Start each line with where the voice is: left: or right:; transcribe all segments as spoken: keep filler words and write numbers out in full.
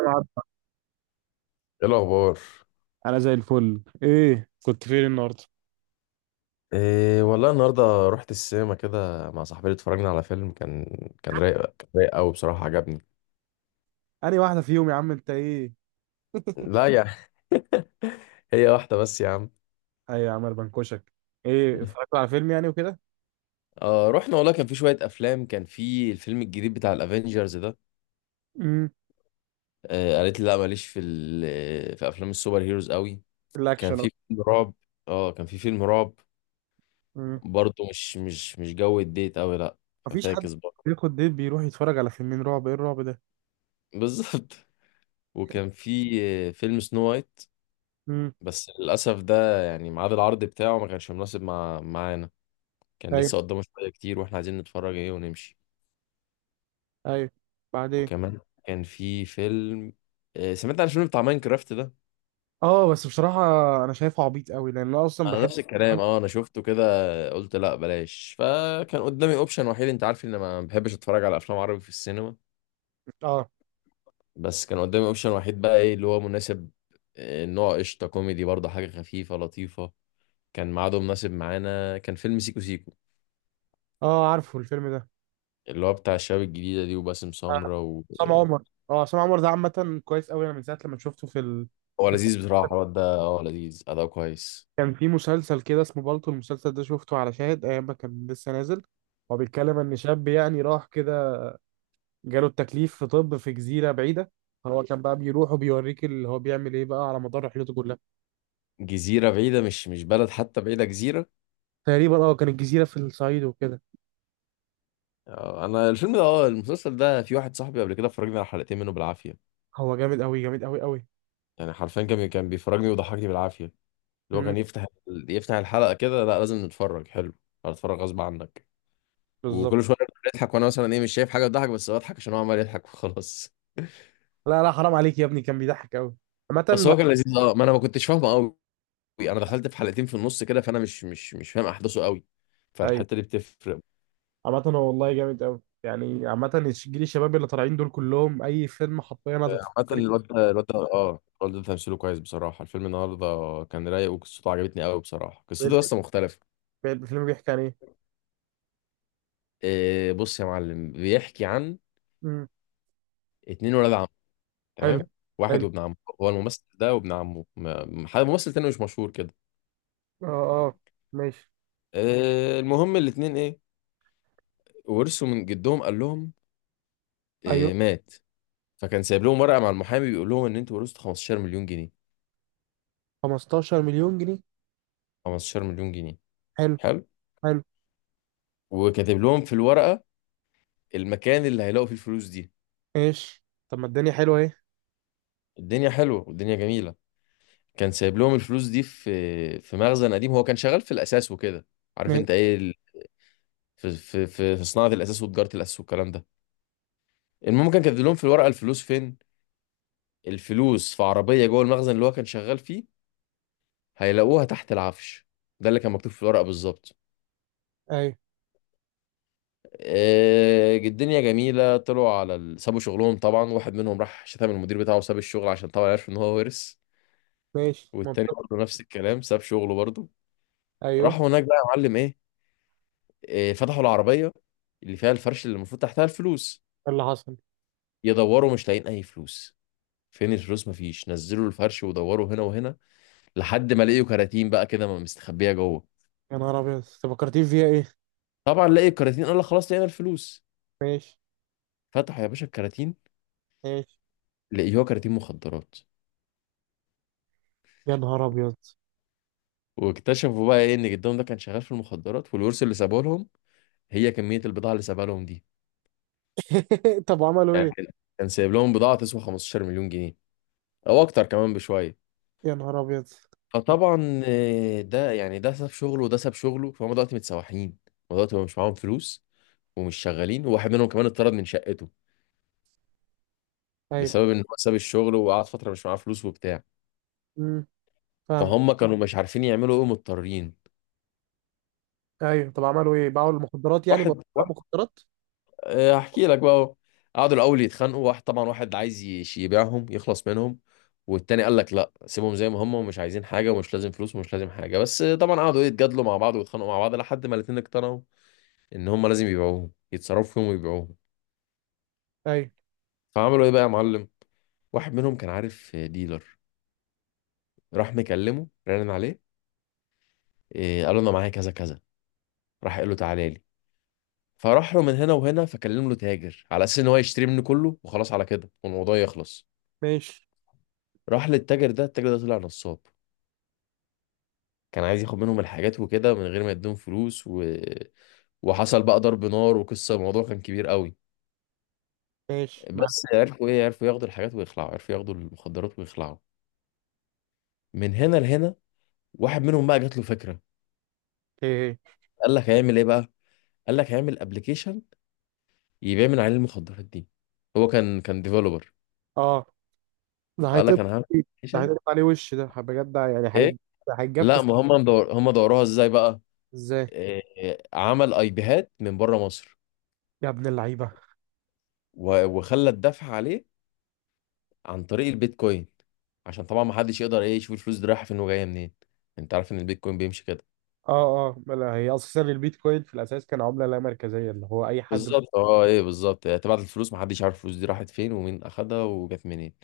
right: العب.
left: ايه الاخبار؟
right: انا زي الفل. ايه كنت فين النهارده؟
left: إيه والله، النهارده رحت السينما كده مع صاحبتي، اتفرجنا على فيلم كان كان رايق، كان رايق قوي بصراحه، عجبني.
right: انهي واحده فيهم يا عم انت؟ ايه؟
left: لا يا هي واحده بس يا عم.
right: اي يا عم، أنا بنكشك. ايه اتفرجت على فيلم يعني وكده؟
left: آه رحنا والله، كان في شوية أفلام، كان في الفيلم الجديد بتاع الأفينجرز ده.
right: امم
left: آه قالت لي لا، ماليش في ال- في أفلام السوبر هيروز قوي.
right: الاكشن
left: كان
right: أهو.
left: في فيلم رعب، آه كان في فيلم رعب،
right: امم
left: برضه مش مش مش جو الديت قوي، لا.
right: مفيش حد
left: ففاكس برضه.
right: بياخد ديت بيروح يتفرج على فيلمين رعب، ايه الرعب ده؟
left: بالظبط. وكان في آه، فيلم سنو وايت،
right: امم
left: بس للأسف ده يعني ميعاد العرض بتاعه ما كانش مناسب مع معانا، كان
right: ايوه،
left: لسه قدامه شوية كتير واحنا عايزين نتفرج ايه ونمشي.
right: ايوه، بعدين.
left: وكمان كان في فيلم، آه، سمعت عن الفيلم بتاع ماينكرافت ده.
right: اه بس بصراحه انا شايفه عبيط قوي، لان انا اصلا
left: انا
right: بحب.
left: نفس الكلام، اه انا شفته كده، قلت لا بلاش. فكان قدامي اوبشن وحيد، انت عارف ان ما بحبش اتفرج على افلام عربي في السينما.
right: اه
left: بس كان قدامي اوبشن وحيد بقى، ايه اللي هو مناسب؟ آه، نوع قشطة كوميدي، برضه حاجة خفيفة لطيفة، كان ميعاده مناسب معانا، كان فيلم سيكو سيكو
right: اه عارفه الفيلم ده.
left: اللي هو بتاع الشباب الجديدة دي وباسم
right: آه،
left: سمرة.
right: عصام عمر. اه عصام عمر ده عامه كويس قوي، انا من ساعه لما شفته في ال...
left: هو لذيذ بصراحة الواد ده، اه لذيذ، أداء كويس.
right: كان في مسلسل كده اسمه بالطو، المسلسل ده شفته على شاهد ايام ما كان لسه نازل. هو بيتكلم ان شاب يعني راح كده، جاله التكليف في طب في جزيره بعيده، هو كان بقى بيروح وبيوريك اللي هو بيعمل ايه بقى على مدار رحلته كلها.
left: جزيرة بعيدة، مش مش بلد حتى، بعيدة جزيرة.
right: تقريبا اه كان الجزيره في الصعيد وكده.
left: آه، أنا الفيلم ده، اه المسلسل ده، في واحد صاحبي قبل كده فرجني على حلقتين منه بالعافية.
right: هو جامد قوي، جامد قوي قوي.
left: يعني حرفيا كان كان بيفرجني وضحكني بالعافية. اللي هو
right: امم
left: كان يفتح، يفتح الحلقة كده: لا لازم نتفرج، حلو، هتتفرج غصب عنك.
right: بالظبط.
left: وكل شوية بيضحك وأنا مثلا إيه، مش شايف حاجة تضحك، بس بضحك عشان هو عمال يضحك وخلاص.
right: لا لا حرام عليك يا ابني، كان بيضحك قوي.
left: بس
right: عامه.
left: هو كان لذيذ، اه. ما أنا ما كنتش فاهمه قوي، أنا دخلت في حلقتين في النص كده، فأنا مش مش مش فاهم أحداثه قوي،
right: ايوه.
left: فالحتة دي بتفرق.
right: عامه هو والله جامد قوي يعني. عامه الش- جيل الشباب اللي طالعين دول كلهم، اي فيلم حرفيا هتتفرج
left: حتى الواد ده، الواد ده اه الواد ده تمثيله كويس بصراحة. الفيلم النهاردة كان رايق وقصته عجبتني قوي بصراحة، قصته
right: عليه.
left: لسه مختلفة.
right: الفيلم بيحكي عن ايه؟
left: إيه بص يا معلم، بيحكي عن
right: امم
left: اتنين ولاد عم،
right: حلو.
left: تمام؟ واحد وابن عمه، هو الممثل ده وابن عمه، م- م- حد ممثل تاني مش مشهور كده.
right: اه اه ماشي.
left: إيه المهم، الاتنين ايه، ورثوا من جدهم. قال لهم
right: ايوه.
left: إيه، مات. فكان سايب لهم ورقة مع المحامي بيقول لهم ان انتوا ورثتوا خمسة عشر مليون جنيه مليون جنيه.
right: خمستاشر مليون جنيه؟
left: خمسة عشر مليون جنيه مليون جنيه،
right: حلو.
left: حلو.
right: حلو.
left: وكاتب لهم في الورقة المكان اللي هيلاقوا فيه الفلوس دي.
right: ماشي، طب ما الدنيا حلوه اهي.
left: الدنيا حلوة والدنيا جميلة. كان سايب لهم الفلوس دي في في مخزن قديم، هو كان شغال في الاساس وكده، عارف
right: ماشي.
left: انت ايه ال- في في في في صناعه الاساس وتجاره الاساس والكلام ده. المهم كان كاتب لهم في الورقه الفلوس فين، الفلوس في عربيه جوه المخزن اللي هو كان شغال فيه، هيلاقوها تحت العفش، ده اللي كان مكتوب في الورقه بالظبط.
right: ايوه.
left: آه، الدنيا جميله، طلعوا على ال- سابوا شغلهم طبعا، واحد منهم راح شتم المدير بتاعه وساب الشغل عشان طبعا عرف ان هو ورث.
right: ماشي،
left: والتاني
right: منطقي.
left: برضه نفس الكلام، ساب شغله برضه.
right: ايوه.
left: راحوا هناك بقى يا معلم ايه، آه، فتحوا العربية اللي فيها الفرش اللي المفروض تحتها الفلوس.
right: إيه اللي حصل؟
left: يدوروا، مش لاقيين أي فلوس. فين الفلوس؟ مفيش. نزلوا الفرش ودوروا هنا وهنا، لحد ما لقيوا كراتين بقى كده م- مستخبية جوه.
right: يا نهار ابيض انت، فكرتين فيها ايه؟
left: طبعا لقي الكراتين قال لك خلاص لقينا الفلوس.
right: ماشي.
left: فتحوا يا باشا الكراتين،
right: ماشي.
left: لقيوها كراتين مخدرات.
right: يا نهار ابيض.
left: واكتشفوا بقى ايه ان جدهم ده كان شغال في المخدرات، والورث اللي سابوه لهم هي كمية البضاعة اللي سابها لهم دي.
right: طب عملوا
left: يعني
right: ايه؟
left: كان كان سايب لهم بضاعة تسوى خمسة عشر مليون جنيه مليون جنيه، او اكتر كمان بشوية.
right: يا نهار ابيض.
left: فطبعا آه، ده يعني ده ساب شغله وده ساب شغله، فهم دلوقتي متسوحين، هم دلوقتي مش معاهم فلوس ومش شغالين، وواحد منهم كمان اتطرد من شقته
right: ايوه.
left: بسبب ان هو ساب الشغل وقعد فتره مش معاه فلوس وبتاع.
right: امم فاهم.
left: فهم كانوا مش عارفين يعملوا ايه، مضطرين.
right: ايوه طب عملوا ايه؟ باعوا المخدرات يعني؟ باعوا
left: واحد واحد،
right: المخدرات؟
left: آه، هحكي لك بقى أهو. قعدوا الاول يتخانقوا، واحد طبعا واحد عايز يش- يبيعهم يخلص منهم، والتاني قال لك لا سيبهم زي ما هم، ومش عايزين حاجه ومش لازم فلوس ومش لازم حاجه. بس آه، طبعا قعدوا إيه، يتجادلوا مع بعض ويتخانقوا مع بعض، لحد ما الاتنين اقتنعوا ان هم لازم يبيعوهم، يتصرفوا فيهم ويبيعوهم.
right: ايوه.
left: فعملوا ايه بقى يا معلم، واحد منهم كان عارف ديلر، راح مكلمه، رن عليه، إيه قال له انا معايا كذا كذا، راح قال له تعالى لي. فراح له من هنا وهنا، فكلم له تاجر على اساس ان هو يشتري منه كله وخلاص على كده والموضوع يخلص.
right: ماشي.
left: راح للتاجر ده، التاجر ده طلع نصاب، كان عايز ياخد منهم الحاجات وكده من غير ما يديهم فلوس و... وحصل بقى ضرب نار وقصه، الموضوع كان كبير قوي.
right: ماشي معاك.
left: بس عرفوا ايه، عرفوا ياخدوا الحاجات ويخلعوا، عرفوا ياخدوا المخدرات ويخلعوا من هنا لهنا. واحد منهم بقى جات له فكره،
right: ايه ايه؟
left: قال لك هيعمل ايه بقى؟ قال لك هيعمل ابلكيشن يبيع من عليه المخدرات دي. هو كان كان ديفلوبر،
right: اه ده
left: فقال لك
right: هيطب.
left: انا هعمل
right: ده
left: ابلكيشن.
right: هيطب عليه وش ده بجد يعني
left: ايه
right: هيج-
left: لا،
right: هيتجفس.
left: ما هم مدور، هم دوروها ازاي بقى،
right: ازاي؟
left: إيه عمل اي بيهات من بره مصر
right: يا ابن اللعيبة.
left: و- وخلى الدفع عليه عن طريق البيتكوين عشان طبعا ما حدش يقدر ايه يشوف الفلوس دي رايحه فين وجايه منين. انت عارف ان البيتكوين بيمشي كده.
right: اه. اه ما لا، هي اساسا البيتكوين في الاساس كان عملة لا مركزية، اللي هو اي حد.
left: بالظبط، اه، ايه بالظبط، يعني تبعت الفلوس ما حدش عارف الفلوس دي راحت فين ومين اخدها وجت منين.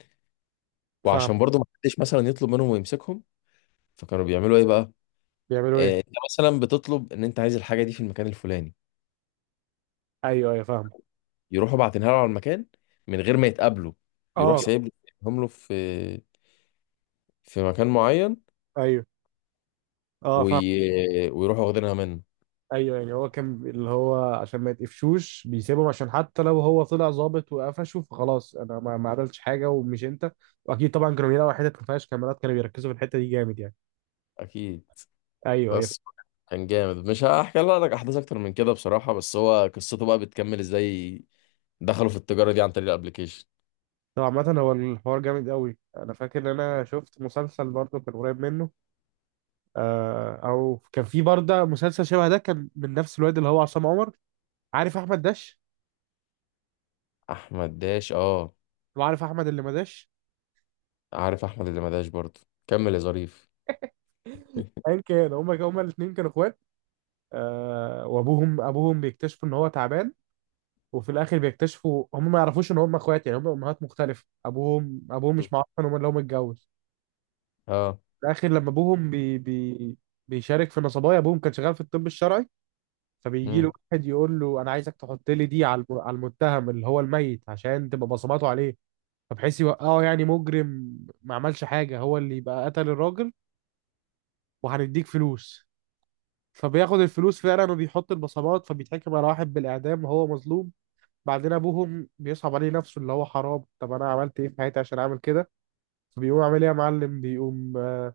right: فاهم.
left: وعشان برضو ما حدش مثلا يطلب منهم ويمسكهم، فكانوا بيعملوا ايه بقى،
right: بيعملوا ايه؟
left: آه، انت مثلا بتطلب ان انت عايز الحاجه دي في المكان الفلاني،
right: ايوه ايوه فاهم.
left: يروحوا باعتينها له على المكان من غير ما يتقابلوا، يروح
right: اه
left: سايب له سايبهم له في في مكان معين،
right: ايوه. اه فاهم.
left: وي... ويروحوا واخدينها منه.
right: ايوه، يعني هو كان اللي هو عشان ما يتقفشوش بيسيبهم، عشان حتى لو هو طلع ظابط وقفشه فخلاص انا ما ما عملتش حاجة ومش انت. واكيد طبعا كانوا بيلاقوا حتت ما فيهاش كاميرات، كانوا بيركزوا في الحتة دي جامد يعني.
left: اكيد.
right: ايوه ايوه.
left: بس كان جامد، مش هحكي لك احداث اكتر من كده بصراحه، بس هو قصته بقى بتكمل ازاي، دخلوا في التجاره دي عن طريق الابليكيشن.
right: طبعا. عامة هو الحوار جامد قوي، انا فاكر ان انا شفت مسلسل برضه كان قريب منه. آه، او كان في برضه مسلسل شبه ده كان من نفس الواد اللي هو عصام عمر. عارف احمد داش؟
left: احمد داش، اه.
right: وعارف احمد اللي ما داش؟
left: عارف احمد اللي ما داش برضه. كمل يا ظريف.
right: ايا كان، هما هما الاثنين كانوا اخوات. آه، وابوهم، ابوهم بيكتشفوا ان هو تعبان. وفي الاخر بيكتشفوا هم ما يعرفوش ان هم اخوات، يعني هم امهات مختلفه، ابوهم ابوهم مش معروف ان هو اللي هو متجوز.
left: اه.
right: في الاخر لما ابوهم بي بي بيشارك في نصبايا، ابوهم كان شغال في الطب الشرعي. فبيجي له
left: مم.
right: واحد يقول له انا عايزك تحط لي دي على الم- على المتهم اللي هو الميت، عشان تبقى بصماته عليه، فبحيث يوقعه يعني مجرم ما عملش حاجة، هو اللي يبقى قتل الراجل، وهنديك فلوس. فبياخد الفلوس فعلا وبيحط البصمات، فبيتحكم على واحد بالإعدام وهو مظلوم. بعدين أبوهم بيصعب عليه نفسه، اللي هو حرام طب أنا عملت إيه في حياتي عشان أعمل كده. فبيقوم عامل إيه يا معلم؟ بيقوم آه،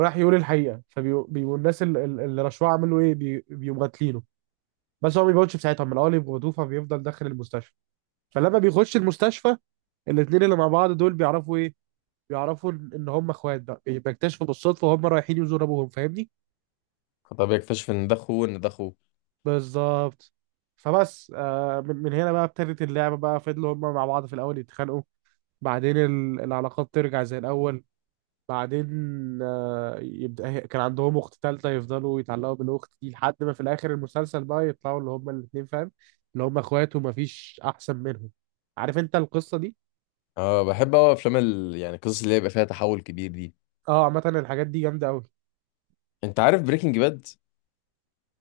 right: راح يقول الحقيقة، فبيقوم الناس ال- ال- اللي رشوه عملوا إيه؟ بي- بيقوم قاتلينه. بس هو ما بيموتش في ساعتها من الأول يبقى، فبيفضل داخل المستشفى. فلما بيخش المستشفى، الاتنين اللي مع بعض دول بيعرفوا إيه؟ بيعرفوا ان إن هم اخوات بقى، يعني بيكتشفوا بالصدفه وهم رايحين يزوروا ابوهم. فاهمني؟
left: طب يكتشف ان ده اخوه، ان ده اخوه.
right: بالظبط. فبس آه من من هنا بقى ابتدت اللعبه بقى، فضلوا هم مع بعض في الاول يتخانقوا، بعدين ال- العلاقات ترجع زي الاول. بعدين آه يبدا هي- كان عندهم اخت تالته، يفضلوا يتعلقوا بالاخت دي لحد ما في الاخر المسلسل بقى يطلعوا اللي هم الاثنين، فاهم؟ اللي هم اخوات ومفيش احسن منهم. عارف انت القصه دي؟
left: اه، بحب اوي افلام ال... يعني القصص اللي يبقى فيها تحول كبير دي.
right: اه عامه الحاجات دي جامده قوي.
left: انت عارف بريكنج باد؟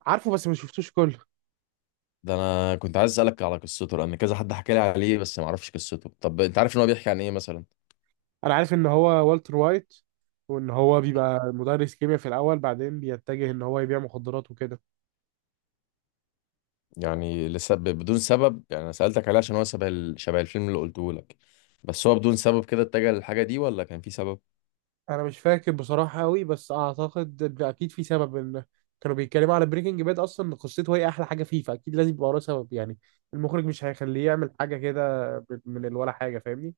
right: عارفه بس ما شفتوش كله.
left: ده انا كنت عايز اسالك على قصته، لان كذا حد حكى لي عليه بس ما اعرفش قصته. طب انت عارف ان هو بيحكي عن ايه مثلا؟
right: انا عارف ان هو والتر وايت، وان هو بيبقى مدرس كيمياء في الاول، بعدين بيتجه ان هو يبيع مخدرات وكده.
left: يعني لسبب بدون سبب، يعني انا سالتك عليه عشان هو شبه ال... شبه الفيلم اللي قلته لك. بس هو بدون سبب كده اتجه للحاجه دي، ولا كان في سبب؟
right: انا مش فاكر بصراحه قوي، بس اعتقد ان اكيد في سبب. ان كانوا بيتكلموا على بريكنج باد اصلا إن قصته هي احلى حاجه فيه، فاكيد لازم يبقى وراه سبب يعني. المخرج مش هيخليه يعمل حاجه كده ب- من الولا حاجه، فاهمني؟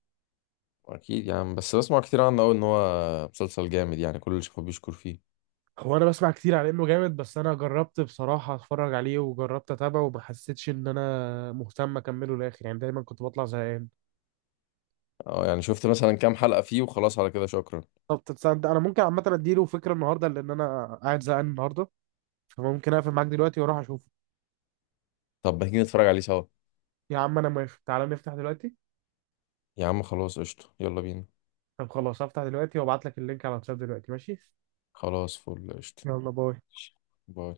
left: اكيد يعني، بس بسمع كتير عنه قوي ان هو مسلسل جامد يعني، كل اللي شافه بيشكر فيه.
right: هو انا بسمع كتير على انه جامد، بس انا جربت بصراحه اتفرج عليه وجربت اتابعه وما حسيتش ان انا مهتم اكمله للاخر، يعني دايما كنت بطلع زهقان.
left: اه، يعني شفت مثلا كام حلقه فيه وخلاص على كده شكرا.
right: طب تصدق انا ممكن عامه اديله فكره النهارده، لان انا قاعد زهقان النهارده، فممكن اقفل معاك دلوقتي واروح اشوفه.
left: طب ما تيجي نتفرج عليه سوا؟
right: يا عم انا موافق، تعالى نفتح دلوقتي.
left: يا عم خلاص قشطه، يلا بينا.
right: طب خلاص هفتح دلوقتي، وابعت لك اللينك على الواتساب دلوقتي، ماشي؟
left: خلاص فل قشطة،
right: يلا باي.
left: باي.